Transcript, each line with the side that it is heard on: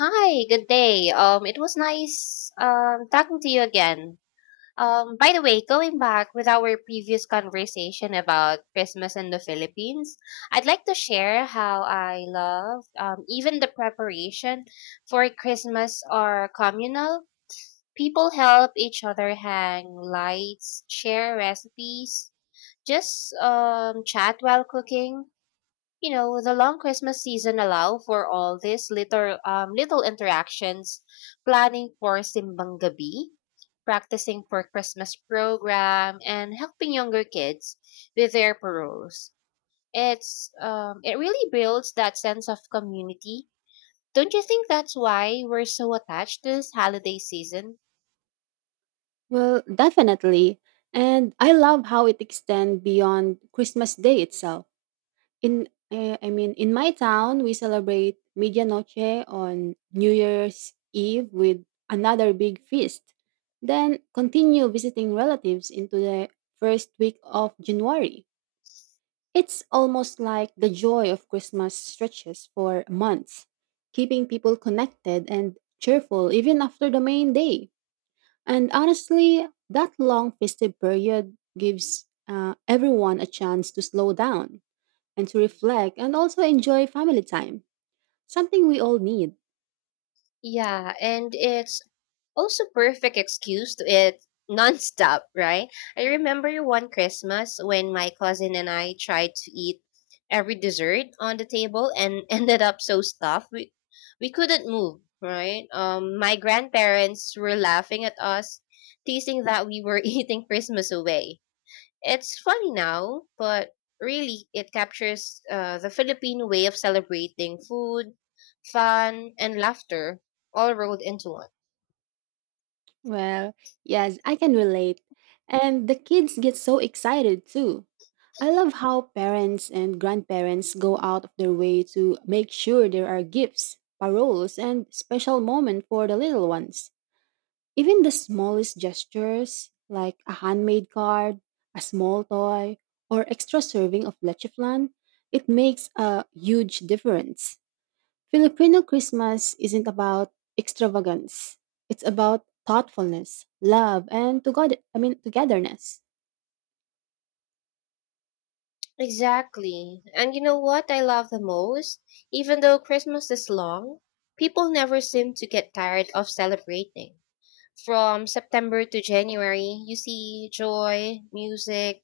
left: Hi, good day. It was nice talking to you again. By the way, going back with our previous conversation about Christmas in the Philippines, I'd like to share how I love, even the preparation for Christmas are communal. People help each other hang lights, share recipes, just chat while cooking. You know, the long Christmas season allow for all these little, little interactions, planning for simbang gabi, practicing for Christmas program, and helping younger kids with their paroles. It really builds that sense of community. Don't you think that's why we're so attached to this holiday season?
right: Well, definitely. And I love how it extends beyond Christmas Day itself. In in my town, we celebrate Medianoche on New Year's Eve with another big feast. Then continue visiting relatives into the first week of January. It's almost like the joy of Christmas stretches for months, keeping people connected and cheerful even after the main day. And honestly, that long festive period gives everyone a chance to slow down and to reflect and also enjoy family time, something we all need.
left: Yeah, and it's also perfect excuse to eat nonstop, right? I remember one Christmas when my cousin and I tried to eat every dessert on the table and ended up so stuffed we couldn't move, right? My grandparents were laughing at us, teasing that we were eating Christmas away. It's funny now, but really, it captures, the Filipino way of celebrating food, fun, and laughter all rolled into one.
right: Well, yes, I can relate. And the kids get so excited too. I love how parents and grandparents go out of their way to make sure there are gifts, paroles, and special moments for the little ones. Even the smallest gestures, like a handmade card, a small toy, or extra serving of leche flan, it makes a huge difference. Filipino Christmas isn't about extravagance. It's about thoughtfulness, love, and togetherness.
left: Exactly. And you know what I love the most? Even though Christmas is long, people never seem to get tired of celebrating. From September to January, you see joy, music,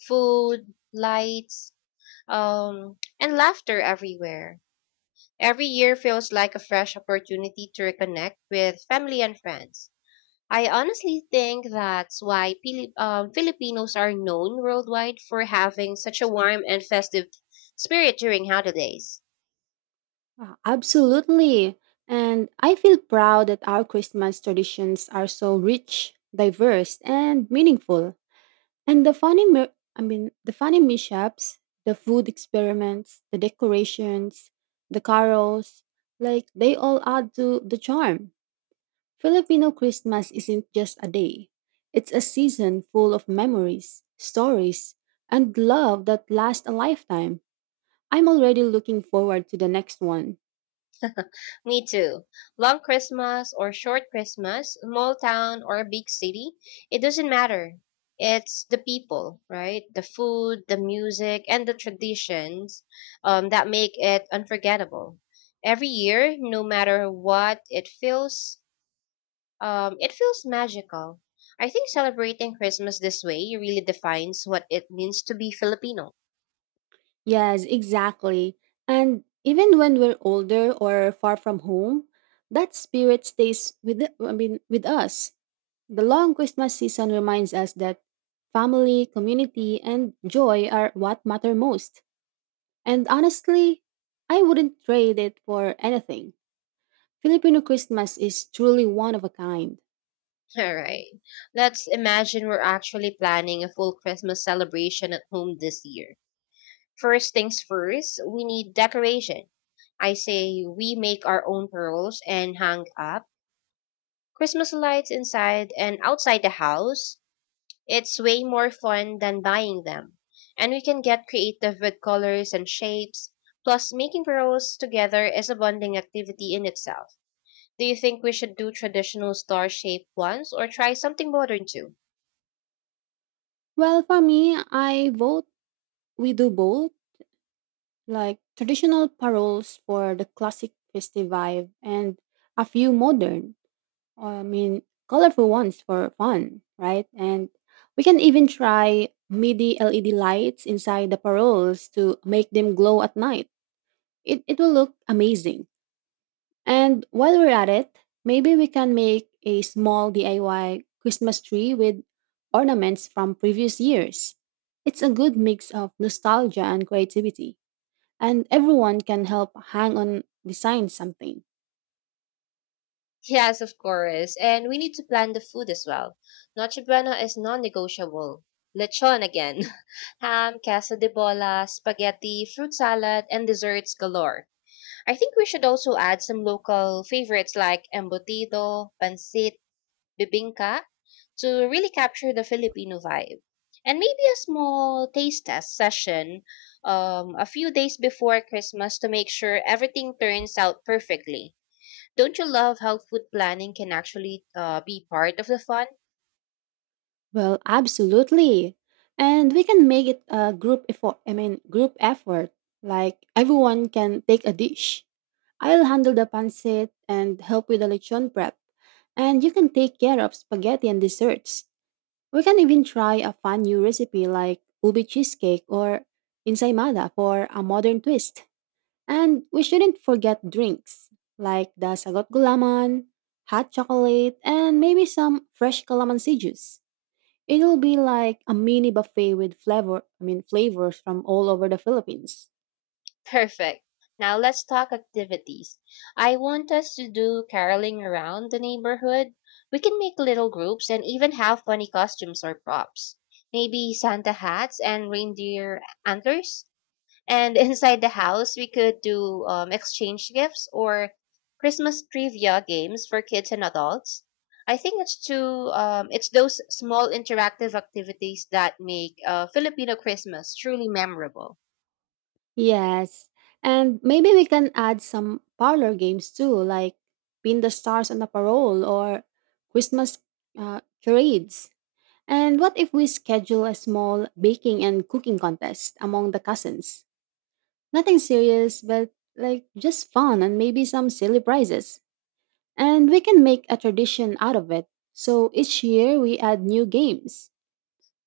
left: food, lights, and laughter everywhere. Every year feels like a fresh opportunity to reconnect with family and friends. I honestly think that's why Filipinos are known worldwide for having such a warm and festive spirit during holidays.
right: Wow, absolutely. And I feel proud that our Christmas traditions are so rich, diverse, and meaningful. And the funny, mi- I mean, the funny mishaps, the food experiments, the decorations, the carols, like they all add to the charm. Filipino Christmas isn't just a day. It's a season full of memories, stories, and love that lasts a lifetime. I'm already looking forward to the next one.
left: Me too. Long Christmas or short Christmas, small town or big city, it doesn't matter. It's the people, right? The food, the music, and the traditions, that make it unforgettable. Every year, no matter what, it feels magical. I think celebrating Christmas this way really defines what it means to be Filipino.
right: Yes, exactly. And even when we're older or far from home, that spirit stays with the, I mean with us. The long Christmas season reminds us that family, community, and joy are what matter most. And honestly, I wouldn't trade it for anything. Filipino Christmas is truly one of a kind.
left: All right. Let's imagine we're actually planning a full Christmas celebration at home this year. First things first, we need decoration. I say we make our own pearls and hang up Christmas lights inside and outside the house. It's way more fun than buying them. And we can get creative with colors and shapes. Plus, making pearls together is a bonding activity in itself. Do you think we should do traditional star shaped ones or try something modern too?
right: Well, for me, I vote we do both like traditional paroles for the classic festive vibe and a few modern, I mean, colorful ones for fun, right? And we can even try MIDI LED lights inside the paroles to make them glow at night. It will look amazing. And while we're at it, maybe we can make a small DIY Christmas tree with ornaments from previous years. It's a good mix of nostalgia and creativity and everyone can help hang on design something.
left: Yes, of course. And we need to plan the food as well. Noche Buena is non-negotiable. Lechon again. Ham, casa de bola, spaghetti, fruit salad, and desserts galore. I think we should also add some local favorites like embutido, pancit, bibingka to really capture the Filipino vibe. And maybe a small taste test session, a few days before Christmas to make sure everything turns out perfectly. Don't you love how food planning can actually, be part of the fun?
right: Well, absolutely. And we can make it a group effort. Like everyone can take a dish. I'll handle the pancit and help with the lechon prep. And you can take care of spaghetti and desserts. We can even try a fun new recipe like ubi cheesecake or insaimada for a modern twist. And we shouldn't forget drinks like the sagot gulaman, hot chocolate, and maybe some fresh calamansi juice. It'll be like a mini buffet with flavors from all over the Philippines.
left: Perfect. Now let's talk activities. I want us to do caroling around the neighborhood. We can make little groups and even have funny costumes or props. Maybe Santa hats and reindeer antlers? And inside the house, we could do, exchange gifts or Christmas trivia games for kids and adults. I think it's those small interactive activities that make, Filipino Christmas truly memorable.
right: Yes. And maybe we can add some parlor games too, like Pin the Stars on the Parole or Christmas Charades. And what if we schedule a small baking and cooking contest among the cousins? Nothing serious, but like just fun and maybe some silly prizes. And we can make a tradition out of it. So each year we add new games.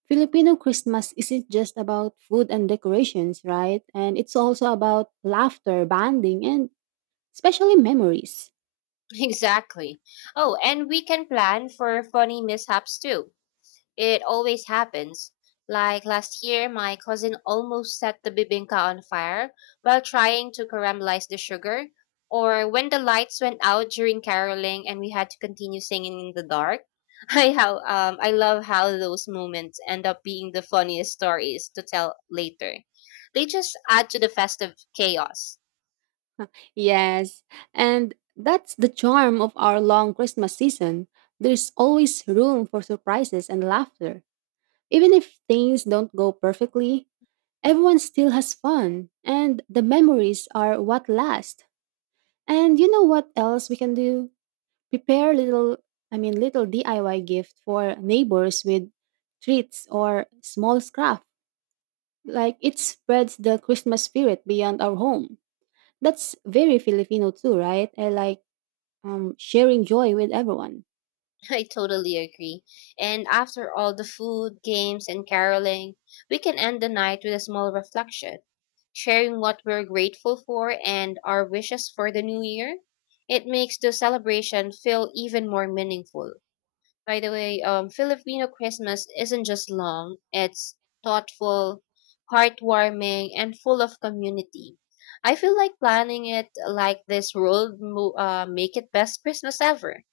right: Filipino Christmas isn't just about food and decorations, right? And it's also about laughter, bonding, and especially memories.
left: Exactly. Oh, and we can plan for funny mishaps too. It always happens. Like last year, my cousin almost set the bibinka on fire while trying to caramelize the sugar, or when the lights went out during caroling and we had to continue singing in the dark. I love how those moments end up being the funniest stories to tell later. They just add to the festive chaos.
right: Yes, and that's the charm of our long Christmas season. There's always room for surprises and laughter. Even if things don't go perfectly, everyone still has fun, and the memories are what last. And you know what else we can do? Prepare little DIY gift for neighbors with treats or small scraps. Like it spreads the Christmas spirit beyond our home. That's very Filipino too, right? I like sharing joy with everyone.
left: I totally agree. And after all the food, games, and caroling, we can end the night with a small reflection, sharing what we're grateful for and our wishes for the new year. It makes the celebration feel even more meaningful. By the way, Filipino Christmas isn't just long, it's thoughtful, heartwarming, and full of community. I feel like planning it like this will make it best Christmas ever.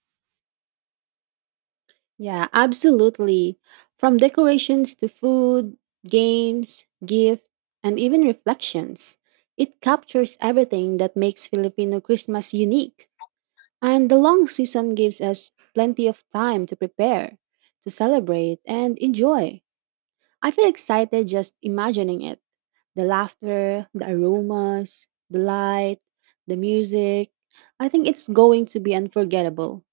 right: Yeah, absolutely. From decorations to food, games, gift, and even reflections. It captures everything that makes Filipino Christmas unique. And the long season gives us plenty of time to prepare, to celebrate, and enjoy. I feel excited just imagining it. The laughter, the aromas, the light, the music. I think it's going to be unforgettable.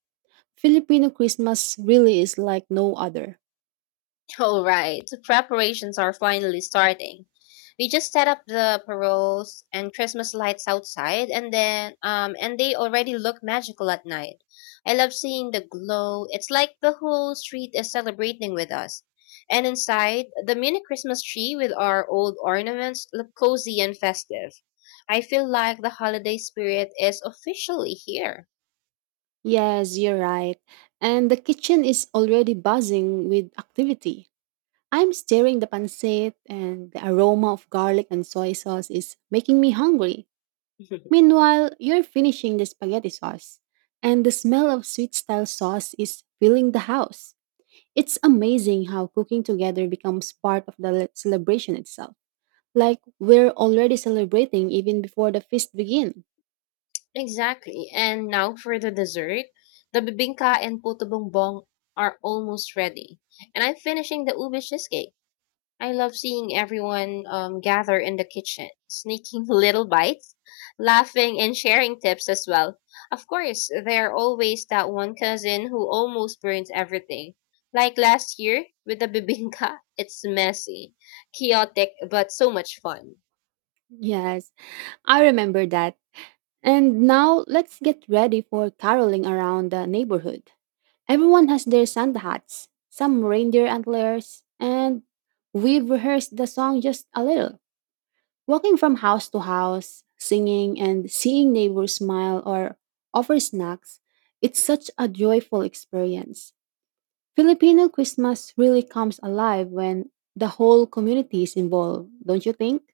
right: Filipino Christmas really is like no other.
left: All right, the preparations are finally starting. We just set up the paroles and Christmas lights outside, and then and they already look magical at night. I love seeing the glow. It's like the whole street is celebrating with us. And inside, the mini Christmas tree with our old ornaments look cozy and festive. I feel like the holiday spirit is officially here.
right: Yes, you're right. And the kitchen is already buzzing with activity. I'm stirring the pancit, and the aroma of garlic and soy sauce is making me hungry. Meanwhile, you're finishing the spaghetti sauce, and the smell of sweet style sauce is filling the house. It's amazing how cooking together becomes part of the celebration itself. Like we're already celebrating even before the feast begins.
left: Exactly. And now for the dessert. The bibingka and puto bongbong are almost ready. And I'm finishing the ube cheesecake. I love seeing everyone, gather in the kitchen, sneaking little bites, laughing, and sharing tips as well. Of course, there are always that one cousin who almost burns everything. Like last year with the bibingka, it's messy, chaotic, but so much fun.
right: Yes, I remember that. And now let's get ready for caroling around the neighborhood. Everyone has their Santa hats, some reindeer antlers, and we've rehearsed the song just a little. Walking from house to house, singing and seeing neighbors smile or offer snacks, it's such a joyful experience. Filipino Christmas really comes alive when the whole community is involved, don't you think?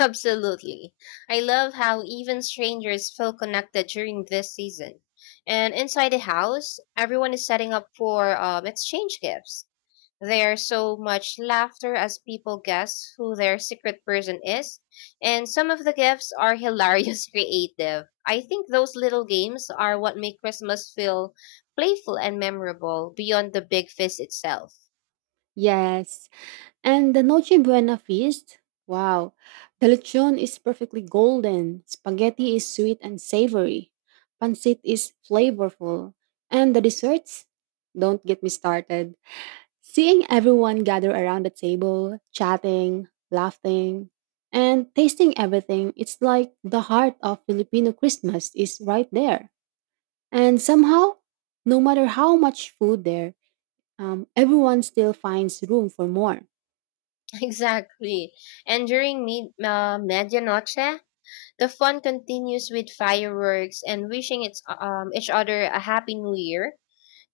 left: Absolutely. I love how even strangers feel connected during this season. And inside the house, everyone is setting up for, exchange gifts. There's so much laughter as people guess who their secret person is, and some of the gifts are hilarious creative. I think those little games are what make Christmas feel playful and memorable beyond the big feast itself.
right: Yes. And the Noche Buena feast? Wow. The lechon is perfectly golden. Spaghetti is sweet and savory. Pancit is flavorful. And the desserts? Don't get me started. Seeing everyone gather around the table, chatting, laughing, and tasting everything, it's like the heart of Filipino Christmas is right there. And somehow, no matter how much food there, everyone still finds room for more.
left: Exactly. And during medianoche, the fun continues with fireworks and wishing its, each other a happy new year.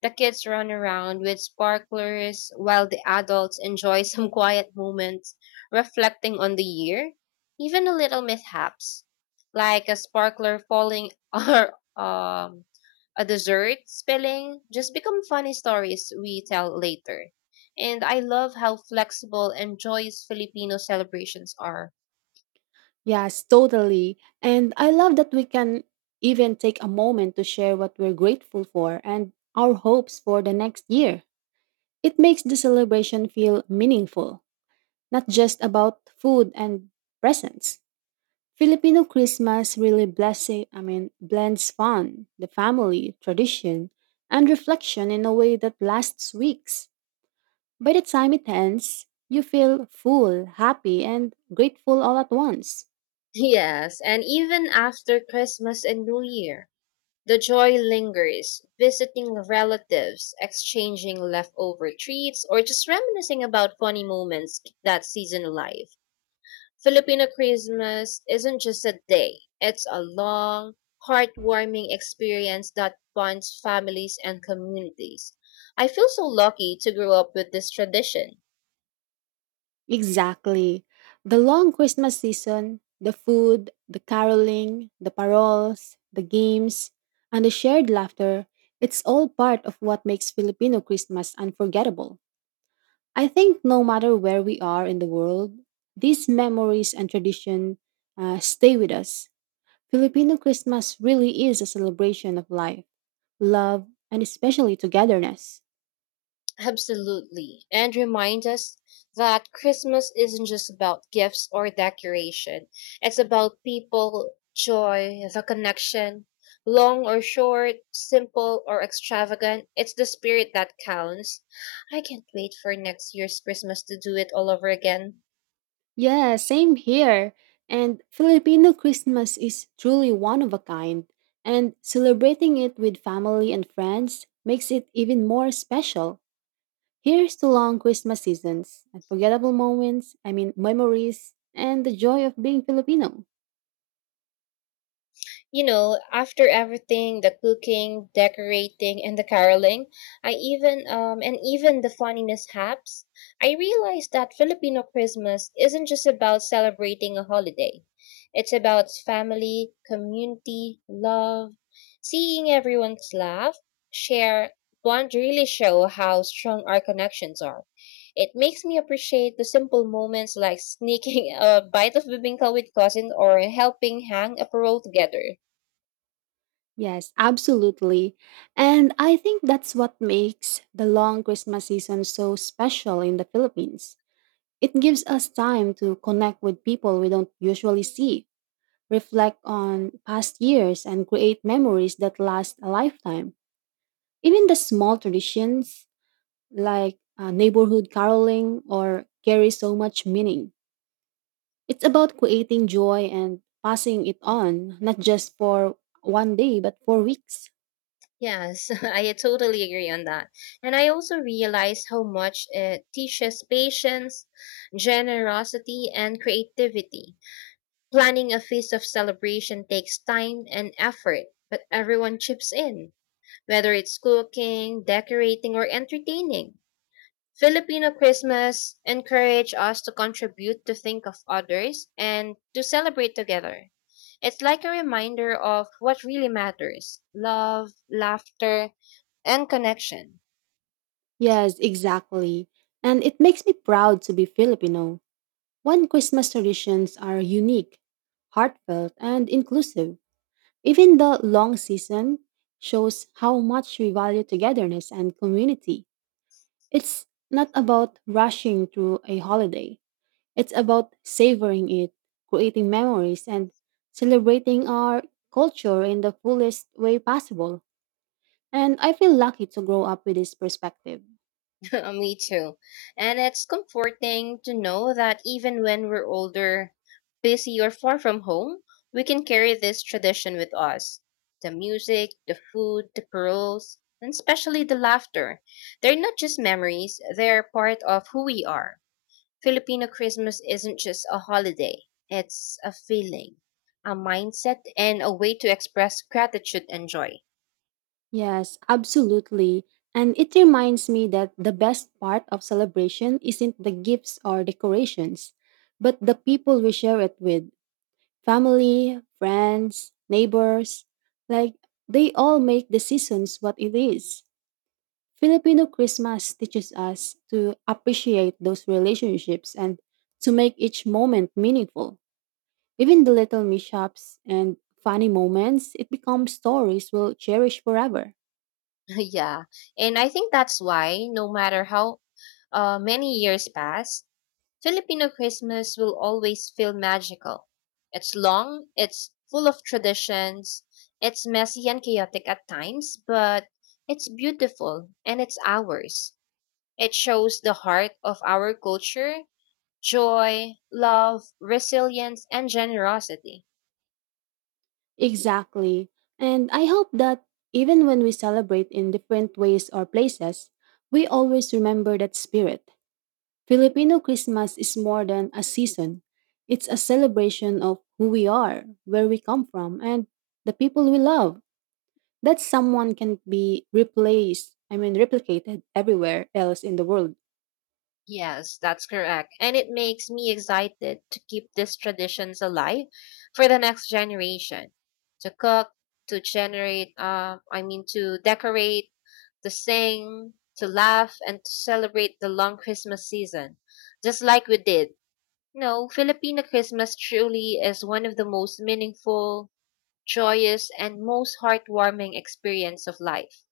left: The kids run around with sparklers while the adults enjoy some quiet moments reflecting on the year. Even a little mishaps, like a sparkler falling or, a dessert spilling, just become funny stories we tell later. And I love how flexible and joyous Filipino celebrations are.
right: Yes, totally. And I love that we can even take a moment to share what we're grateful for and our hopes for the next year. It makes the celebration feel meaningful, not just about food and presents. Filipino Christmas really blends fun, the family, tradition, and reflection in a way that lasts weeks. By the time it ends, you feel full, happy, and grateful all at once.
left: Yes, and even after Christmas and New Year, the joy lingers, visiting relatives, exchanging leftover treats, or just reminiscing about funny moments that season life. Filipino Christmas isn't just a day, it's a long, heartwarming experience that bonds families and communities. I feel so lucky to grow up with this tradition.
right: Exactly. The long Christmas season, the food, the caroling, the paroles, the games, and the shared laughter, it's all part of what makes Filipino Christmas unforgettable. I think no matter where we are in the world, these memories and tradition stay with us. Filipino Christmas really is a celebration of life, love, and especially togetherness.
left: Absolutely. And remind us that Christmas isn't just about gifts or decoration. It's about people, joy, the connection. Long or short, simple or extravagant, it's the spirit that counts. I can't wait for next year's Christmas to do it all over again.
right: Yeah, same here. And Filipino Christmas is truly one of a kind, and celebrating it with family and friends makes it even more special. Here's to long Christmas seasons, unforgettable memories, and the joy of being Filipino.
left: You know, after everything, the cooking, decorating, and the caroling, I even the funny mishaps, I realized that Filipino Christmas isn't just about celebrating a holiday. It's about family, community, love, seeing everyone's laugh, share, bond really show how strong our connections are. It makes me appreciate the simple moments like sneaking a bite of bibingka with cousin or helping hang a parole together.
right: Yes, absolutely. And I think that's what makes the long Christmas season so special in the Philippines. It gives us time to connect with people we don't usually see, reflect on past years, and create memories that last a lifetime. Even the small traditions like neighborhood caroling or carry so much meaning. It's about creating joy and passing it on, not just for one day, but for weeks.
left: Yes, I totally agree on that. And I also realize how much it teaches patience, generosity, and creativity. Planning a feast of celebration takes time and effort, but everyone chips in, whether it's cooking, decorating, or entertaining. Filipino Christmas encourage us to contribute to think of others and to celebrate together. It's like a reminder of what really matters love, laughter, and connection.
right: Yes, exactly. And it makes me proud to be Filipino. When Christmas traditions are unique, heartfelt, and inclusive, even the long season shows how much we value togetherness and community. It's not about rushing through a holiday, it's about savoring it, creating memories, and celebrating our culture in the fullest way possible. And I feel lucky to grow up with this perspective.
left: Me too. And it's comforting to know that even when we're older, busy, or far from home, we can carry this tradition with us. The music, the food, the paroles, and especially the laughter. They're not just memories, they're part of who we are. Filipino Christmas isn't just a holiday, it's a feeling, a mindset, and a way to express gratitude and joy.
right: Yes, absolutely. And it reminds me that the best part of celebration isn't the gifts or decorations, but the people we share it with. Family, friends, neighbors, like they all make the seasons what it is. Filipino Christmas teaches us to appreciate those relationships and to make each moment meaningful. Even the little mishaps and funny moments, it becomes stories we'll cherish forever.
left: Yeah. And I think that's why, no matter how, many years pass, Filipino Christmas will always feel magical. It's long, it's full of traditions, it's messy and chaotic at times, but it's beautiful and it's ours. It shows the heart of our culture, joy, love, resilience, and generosity.
right: Exactly. And I hope that even when we celebrate in different ways or places, we always remember that spirit. Filipino Christmas is more than a season. It's a celebration of who we are, where we come from, and the people we love. That someone can be replicated everywhere else in the world.
left: Yes, that's correct. And it makes me excited to keep these traditions alive for the next generation. To cook, to generate, I mean, to decorate, to sing, to laugh, and to celebrate the long Christmas season, just like we did. You know, Filipino Christmas truly is one of the most meaningful, joyous, and most heartwarming experience of life.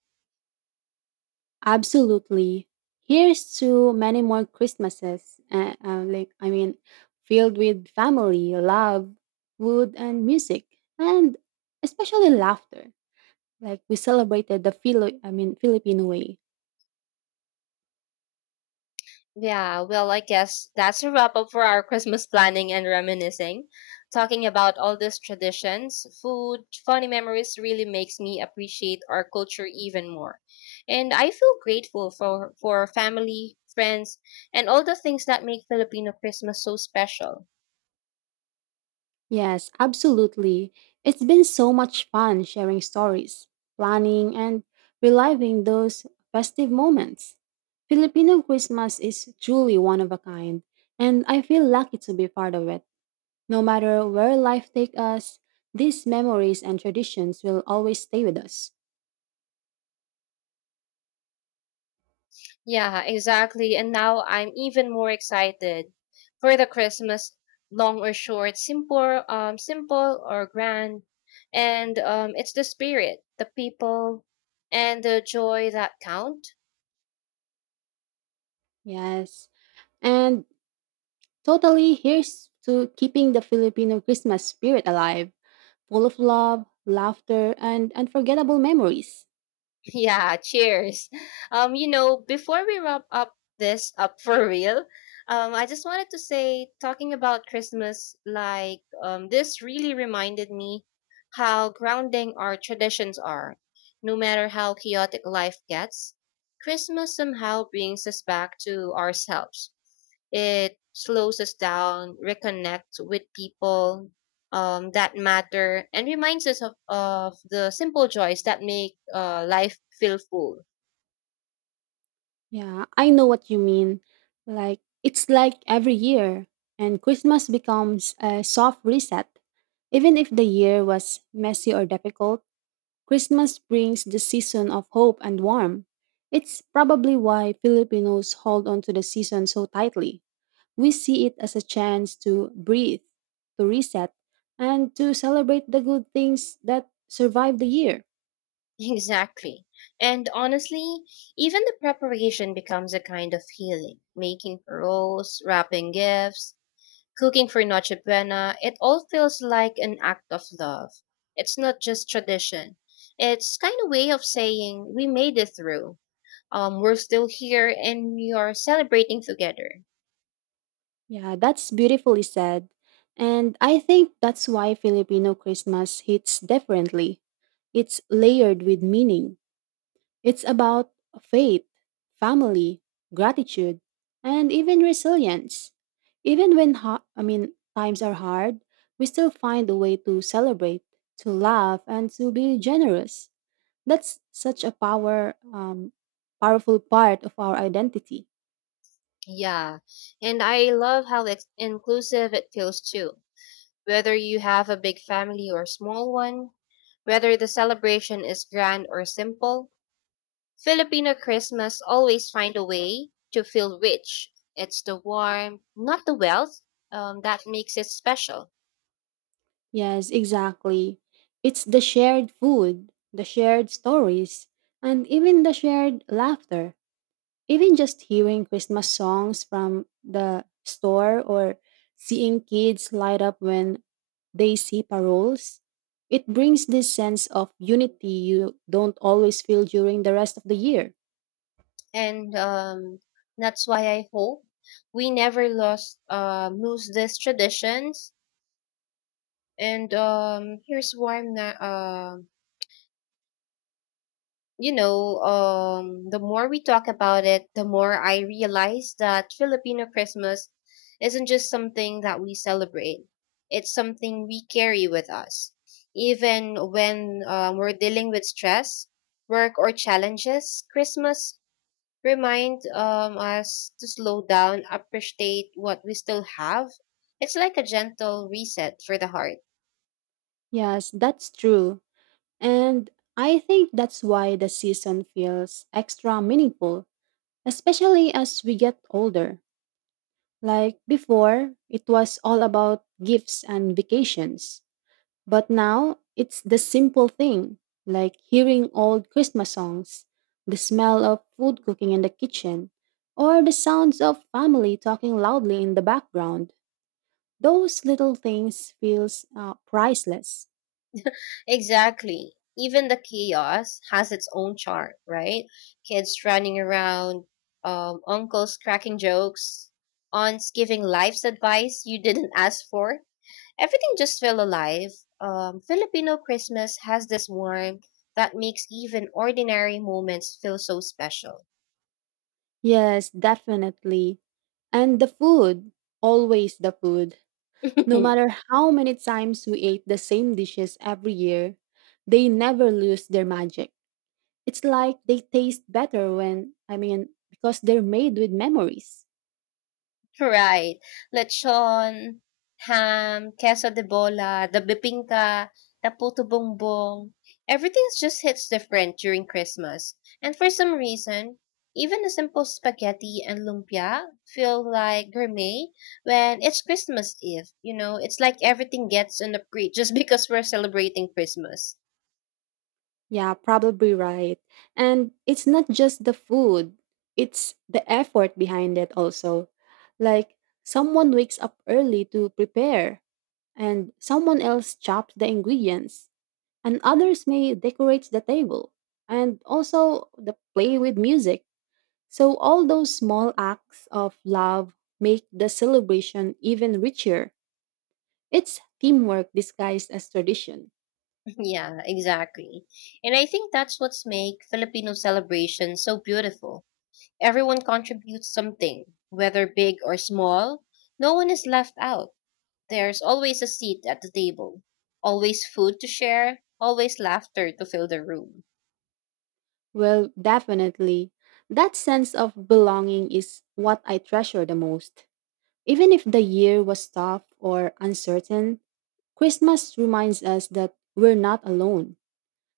right: Absolutely. Here's to many more Christmases, filled with family, love, food, and music, and especially laughter. Like, we celebrated the Filipino way.
left: Yeah, well, I guess that's a wrap up for our Christmas planning and reminiscing. Talking about all these traditions, food, funny memories really makes me appreciate our culture even more. And I feel grateful for family, friends, and all the things that make Filipino Christmas so special.
right: Yes, absolutely. It's been so much fun sharing stories, planning, and reliving those festive moments. Filipino Christmas is truly one of a kind, and I feel lucky to be part of it. No matter where life takes us, these memories and traditions will always stay with us.
left: Yeah, exactly. And now I'm even more excited for the Christmas, long or short, simple or grand. And it's the spirit, the people, and the joy that count.
right: Yes. And totally, here's to keeping the Filipino Christmas spirit alive, full of love, laughter, and unforgettable memories.
left: Yeah, cheers. You know, before we wrap up this up for real, I just wanted to say, talking about Christmas, this really reminded me how grounding our traditions are. No matter how chaotic life gets, Christmas somehow brings us back to ourselves. It slows us down, reconnects with people, that matter and reminds us of the simple joys that make, life feel full.
right: Yeah, I know what you mean. Like, it's like every year, and Christmas becomes a soft reset. Even if the year was messy or difficult, Christmas brings the season of hope and warmth. It's probably why Filipinos hold on to the season so tightly. We see it as a chance to breathe, to reset, and to celebrate the good things that survive the year.
left: Exactly. And honestly, even the preparation becomes a kind of healing. Making paroles, wrapping gifts, cooking for Noche Buena, it all feels like an act of love. It's not just tradition. It's kind of way of saying we made it through. We're still here and we are celebrating together.
right: Yeah, that's beautifully said. And I think that's why Filipino Christmas hits differently. It's layered with meaning. It's about faith, family, gratitude, and even resilience. Even when times are hard, we still find a way to celebrate, to laugh, and to be generous. That's such a powerful part of our identity.
left: Yeah, and I love how inclusive it feels too. Whether you have a big family or small one, whether the celebration is grand or simple, Filipino Christmas always find a way to feel rich. It's the warmth, not the wealth, that makes it special.
right: Yes, exactly. It's the shared food, the shared stories, and even the shared laughter. Even just hearing Christmas songs from the store or seeing kids light up when they see paroles, it brings this sense of unity you don't always feel during the rest of the year.
left: And That's why I hope we never lost lose these traditions. And Here's warm now. The more we talk about it, the more I realize that Filipino Christmas isn't just something that we celebrate. It's something we carry with us. Even when we're dealing with stress, work, or challenges, Christmas reminds us to slow down, appreciate what we still have. It's like a gentle reset for the heart.
right: Yes, that's true. And I think that's why the season feels extra meaningful, especially as we get older. Like before, it was all about gifts and vacations. But now, it's the simple thing, like hearing old Christmas songs, the smell of food cooking in the kitchen, or the sounds of family talking loudly in the background. Those little things feels priceless.
left: Exactly. Even the chaos has its own charm, right? Kids running around, uncles cracking jokes, aunts giving life's advice you didn't ask for. Everything just felt alive. Filipino Christmas has this warmth that makes even ordinary moments feel so special.
right: Yes, definitely. And the food, always the food. No matter how many times we ate the same dishes every year, they never lose their magic. It's like they taste better because they're made with memories.
left: Right. Lechon, ham, queso de bola, the bibingka, the puto bongbong. Everything just hits different during Christmas. And for some reason, even a simple spaghetti and lumpia feel like gourmet when it's Christmas Eve. You know, it's like everything gets an upgrade just because we're celebrating Christmas.
right: Yeah, probably right. And it's not just the food, it's the effort behind it also. Like someone wakes up early to prepare, and someone else chops the ingredients, and others may decorate the table, and also the play with music. So all those small acts of love make the celebration even richer. It's teamwork disguised as tradition.
left: Yeah, exactly. And I think that's what's make Filipino celebration so beautiful. Everyone contributes something, whether big or small. No one is left out. There's always a seat at the table, always food to share, always laughter to fill the room.
right: Well, definitely. That sense of belonging is what I treasure the most. Even if the year was tough or uncertain, Christmas reminds us that we're not alone.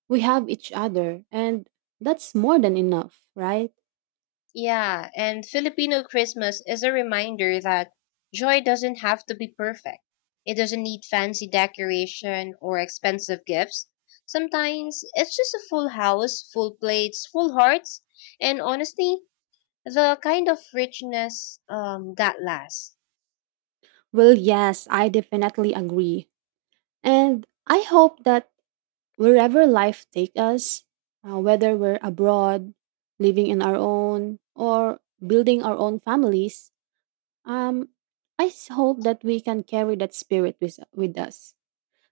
right: We have each other, and that's more than enough, right?
left: Yeah, and Filipino Christmas is a reminder that joy doesn't have to be perfect. It doesn't need fancy decoration or expensive gifts. Sometimes it's just a full house, full plates, full hearts, and honestly, the kind of richness that lasts.
right: Well, yes, I definitely agree. And I hope that wherever life takes us, whether we're abroad, living in our own, or building our own families, um, hope that we can carry that spirit with us.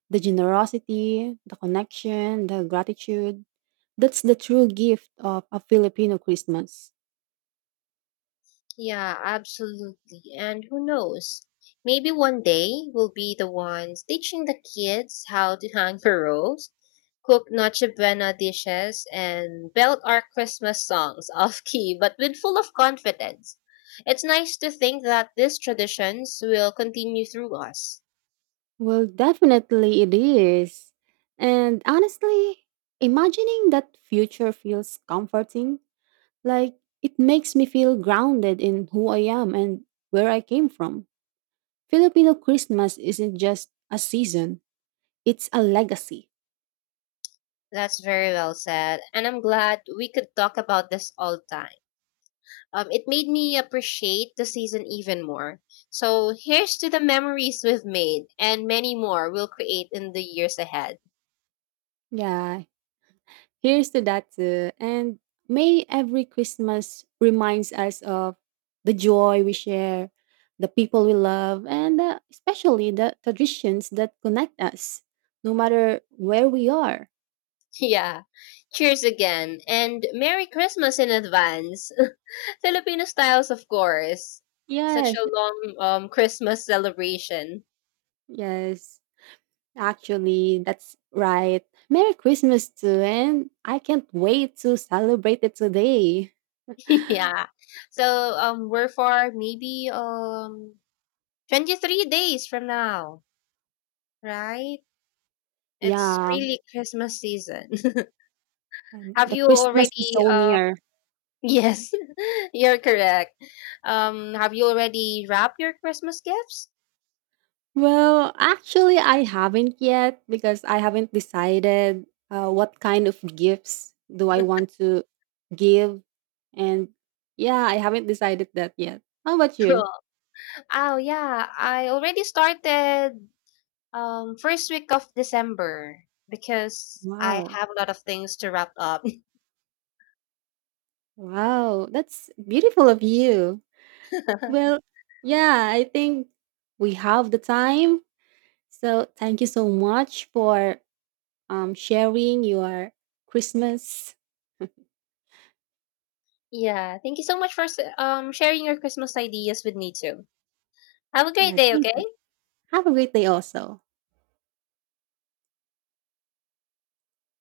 right: The generosity, the connection, the gratitude. That's the true gift of a Filipino Christmas.
left: Yeah, absolutely. And who knows? Maybe one day we'll be the ones teaching the kids how to hang heroes, cook Noche Buena dishes, and belt our Christmas songs off key, but with full of confidence. It's nice to think that these traditions will continue through us.
right: Well, definitely it is. And honestly, imagining that future feels comforting. Like, it makes me feel grounded in who I am and where I came from. Filipino Christmas isn't just a season, it's a legacy.
left: That's very well said, and I'm glad we could talk about this all time. It made me appreciate the season even more. So here's to the memories we've made and many more we'll create in the years ahead.
right: Yeah, here's to that too. And may every Christmas reminds us of the joy we share, the people we love, and especially the traditions that connect us, no matter where we are.
left: Yeah. Cheers again and Merry Christmas in advance. Filipino styles, of course. Such
right: Yes,
left: a long Christmas celebration.
right: yes. Actually, that's right. Merry Christmas too, and I can't wait to celebrate it today.
left: Yeah. So we're for maybe 23 days from now, right? It's
right: Yeah,
left: really Christmas season.
right: and
left: Have
right: the
left: you
right: Christmas is
left: already
right: so near.
left: yes, you're correct. Have you already wrapped your Christmas gifts?
right: Well, actually, I haven't yet because I haven't decided what kind of gifts do I want to give, and yeah, I haven't decided that yet. How about you?
left: Oh yeah, I already started first week of December because I
right: Wow,
left: have a lot of things to wrap up.
right: wow, that's beautiful of you. Well, yeah, I think we have the time. So thank you so much for sharing your Christmas.
left: Yeah, thank you so much for sharing your Christmas ideas with me too. Have a great
right: Yeah,
left: day,
right: thank
left: okay?
right: you. Have a great day also.